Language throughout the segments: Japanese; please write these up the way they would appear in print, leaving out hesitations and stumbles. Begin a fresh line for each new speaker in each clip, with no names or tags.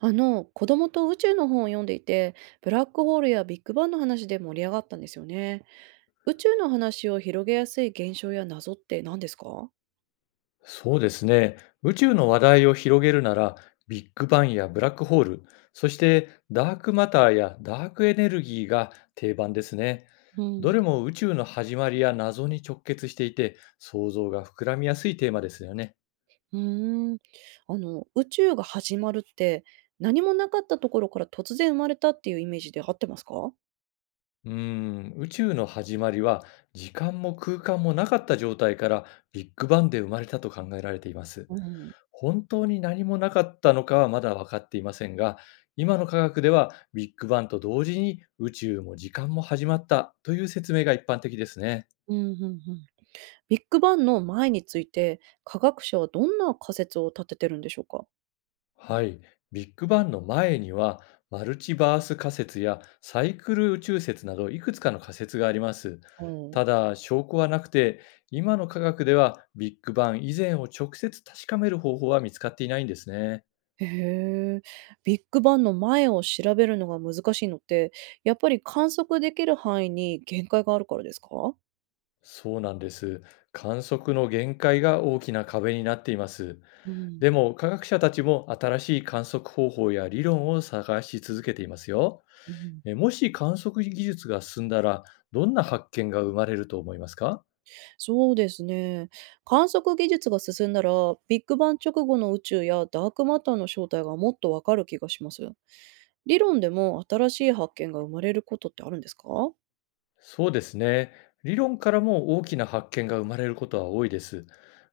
子供と宇宙の本を読んでいて、ブラックホールやビッグバンの話で盛り上がったんですよね。宇宙の話を広げやすい現象や謎って何ですか？
そうですね。宇宙の話題を広げるなら、ビッグバンやブラックホール、そしてダークマターやダークエネルギーが定番ですね。
う
ど
ん、
れも宇宙の始まりや謎に直結していて、想像が膨らみやすいテーマですよね。
うーん。宇宙が始まるって、何もなかったところから突然生まれたっていうイメージで合ってますか？
宇宙の始まりは時間も空間もなかった状態からビッグバンで生まれたと考えられています。
うん、
本当に何もなかったのかはまだ分かっていませんが、今の科学ではビッグバンと同時に宇宙も時間も始まったという説明が一般的ですね。
うん、うんうん。ビッグバンの前について、科学者はどんな仮説を立ててるんでしょうか？
はい、ビッグバンの前にはマルチバース仮説やサイクル宇宙説など、いくつかの仮説があります。ただ証拠はなくて、今の科学ではビッグバン以前を直接確かめる方法は見つかっていないんですね。
へえ。ビッグバンの前を調べるのが難しいのって、やっぱり観測できる範囲に限界があるからですか？
そうなんです。観測の限界が大きな壁になっています。
うん、
でも科学者たちも新しい観測方法や理論を探し続けていますよ。
うん、
もし観測技術が進んだら、どんな発見が生まれると思いますか？
そうですね。観測技術が進んだら、ビッグバン直後の宇宙やダークマターの正体がもっとわかる気がします。理論でも新しい発見が生まれることってあるんですか？
そうですね。理論からも大きな発見が生まれることは多いです。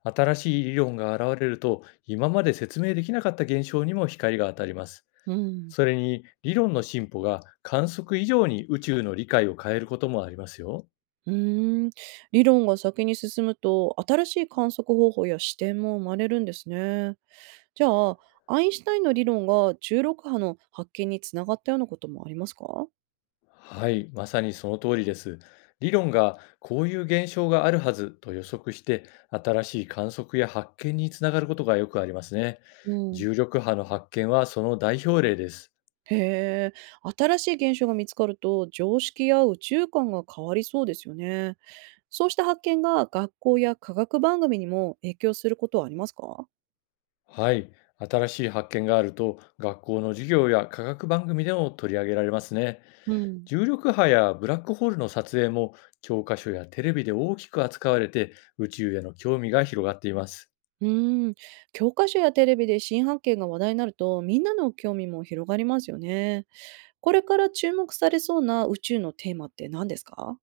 新しい理論が現れると、今まで説明できなかった現象にも光が当たります。
うん。
それに理論の進歩が観測以上に宇宙の理解を変えることもありますよ。
うーん、理論が先に進むと、新しい観測方法や視点も生まれるんですね。じゃあ、アインシュタインの理論が16波の発見につながったようなこともありますか？
はい、まさにその通りです。理論がこういう現象があるはずと予測して、新しい観測や発見につながることがよくありますね。
うん、
重力波の発見はその代表例です。
へえ、新しい現象が見つかると常識や宇宙観が変わりそうですよね。そうした発見が学校や科学番組にも影響することはありますか？
はい。新しい発見があると、学校の授業や科学番組でも取り上げられますね。
うん、
重力波やブラックホールの撮影も、教科書やテレビで大きく扱われて、宇宙への興味が広がっています。
うーん、教科書やテレビで新発見が話題になるとみんなの興味も広がりますよね。これから注目されそうな宇宙のテーマって何ですか？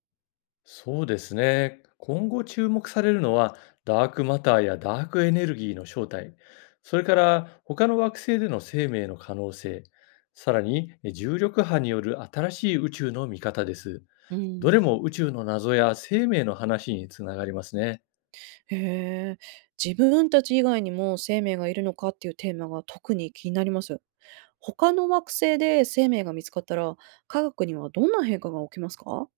そうですね。今後注目されるのは、ダークマターやダークエネルギーの正体、それから他の惑星での生命の可能性、さらに重力波による新しい宇宙の見方です。
う
ど
ん、
れも宇宙の謎や生命の話につながりますね。
へえ、自分たち以外にも生命がいるのかっていうテーマが特に気になります。他の惑星で生命が見つかったら、科学にはどんな変化が起きますか？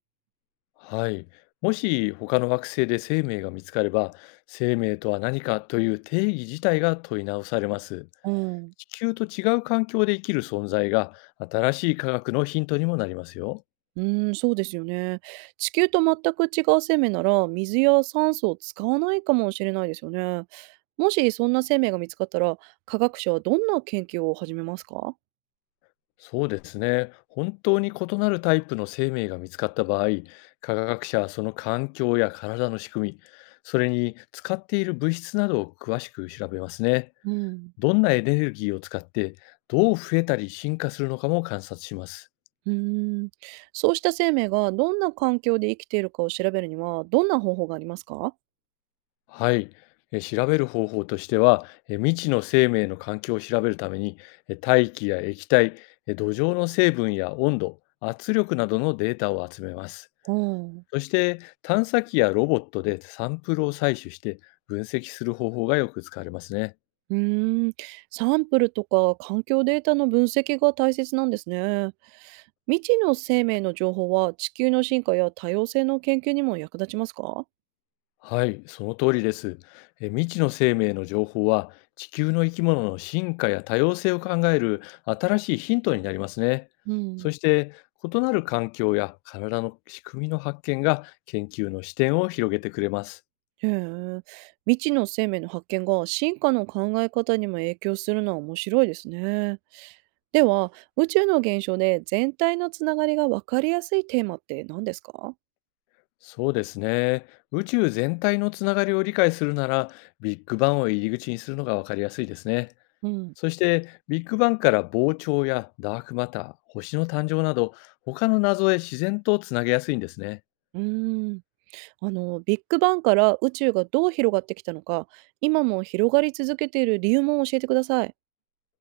はい。もし他の惑星で生命が見つかれば、生命とは何かという定義自体が問い直されます。
うん、
地球と違う環境で生きる存在が、新しい科学のヒントにもなりますよ。
うーん、そうですよね。地球と全く違う生命なら、水や酸素を使わないかもしれないですよね。もしそんな生命が見つかったら、科学者はどんな研究を始めますか？
そうですね。本当に異なるタイプの生命が見つかった場合、科学者はその環境や体の仕組み、それに使っている物質などを詳しく調べますね。
うん、
どんなエネルギーを使って、どう増えたり進化するのかも観察します。
うーん、そうした生命がどんな環境で生きているかを調べるには、どんな方法がありますか？
はい。調べる方法としては、未知の生命の環境を調べるために、大気や液体、土壌の成分や温度、圧力などのデータを集めます。
ほうん。
そして探査機やロボットでサンプルを採取して、分析する方法がよく使われますね。
うーん。サンプルとか環境データの分析が大切なんですね。未知の生命の情報は地球の進化や多様性の研究にも役立ちますか？
はい、その通りです。未知の生命の情報は、地球の生き物の進化や多様性を考える新しいヒントになりますね。
うん、
そして、異なる環境や体の仕組みの発見が研究の視点を広げてくれます。
へえ。未知の生命の発見が進化の考え方にも影響するのは面白いですね。では、宇宙の現象で全体のつながりが分かりやすいテーマって何ですか？
そうですね。宇宙全体のつながりを理解するなら、ビッグバンを入り口にするのがわかりやすいですね。
うん、
そしてビッグバンから膨張やダークマター、星の誕生など、他の謎へ自然とつなげやすいんですね。
うーん。ビッグバンから宇宙がどう広がってきたのか、今も広がり続けている理由も教えてください。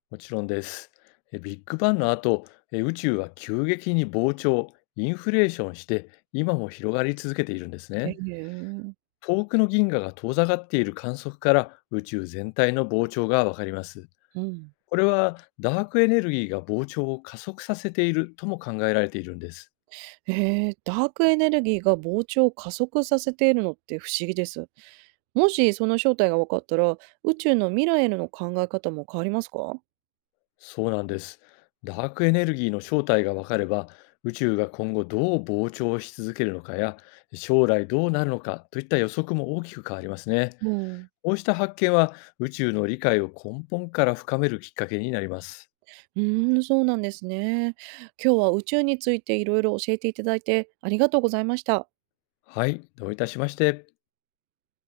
もちろんです。ビッグバンの後、宇宙は急激に膨張、インフレーションして、今も広がり続けているんです
へ
ね。
え。
遠くの銀河が遠ざかっている観測から、宇宙全体の膨張がわかります。
うん。
これはダークエネルギーが膨張を加速させているとも考えられているんです。
へえー、ダークエネルギーが膨張を加速させているのって不思議です。もしその正体が分かったら、宇宙の未来への考え方も変わりますか？
そうなんです。ダークエネルギーの正体がわかれば、宇宙が今後どう膨張し続けるのかや、将来どうなるのかといった予測も大きく変わりますね。
うん。
こうした発見は、宇宙の理解を根本から深めるきっかけになります。
うーん、そうなんですね。今日は宇宙についていろいろ教えていただいてありがとうございました。
はい、どういたしまして。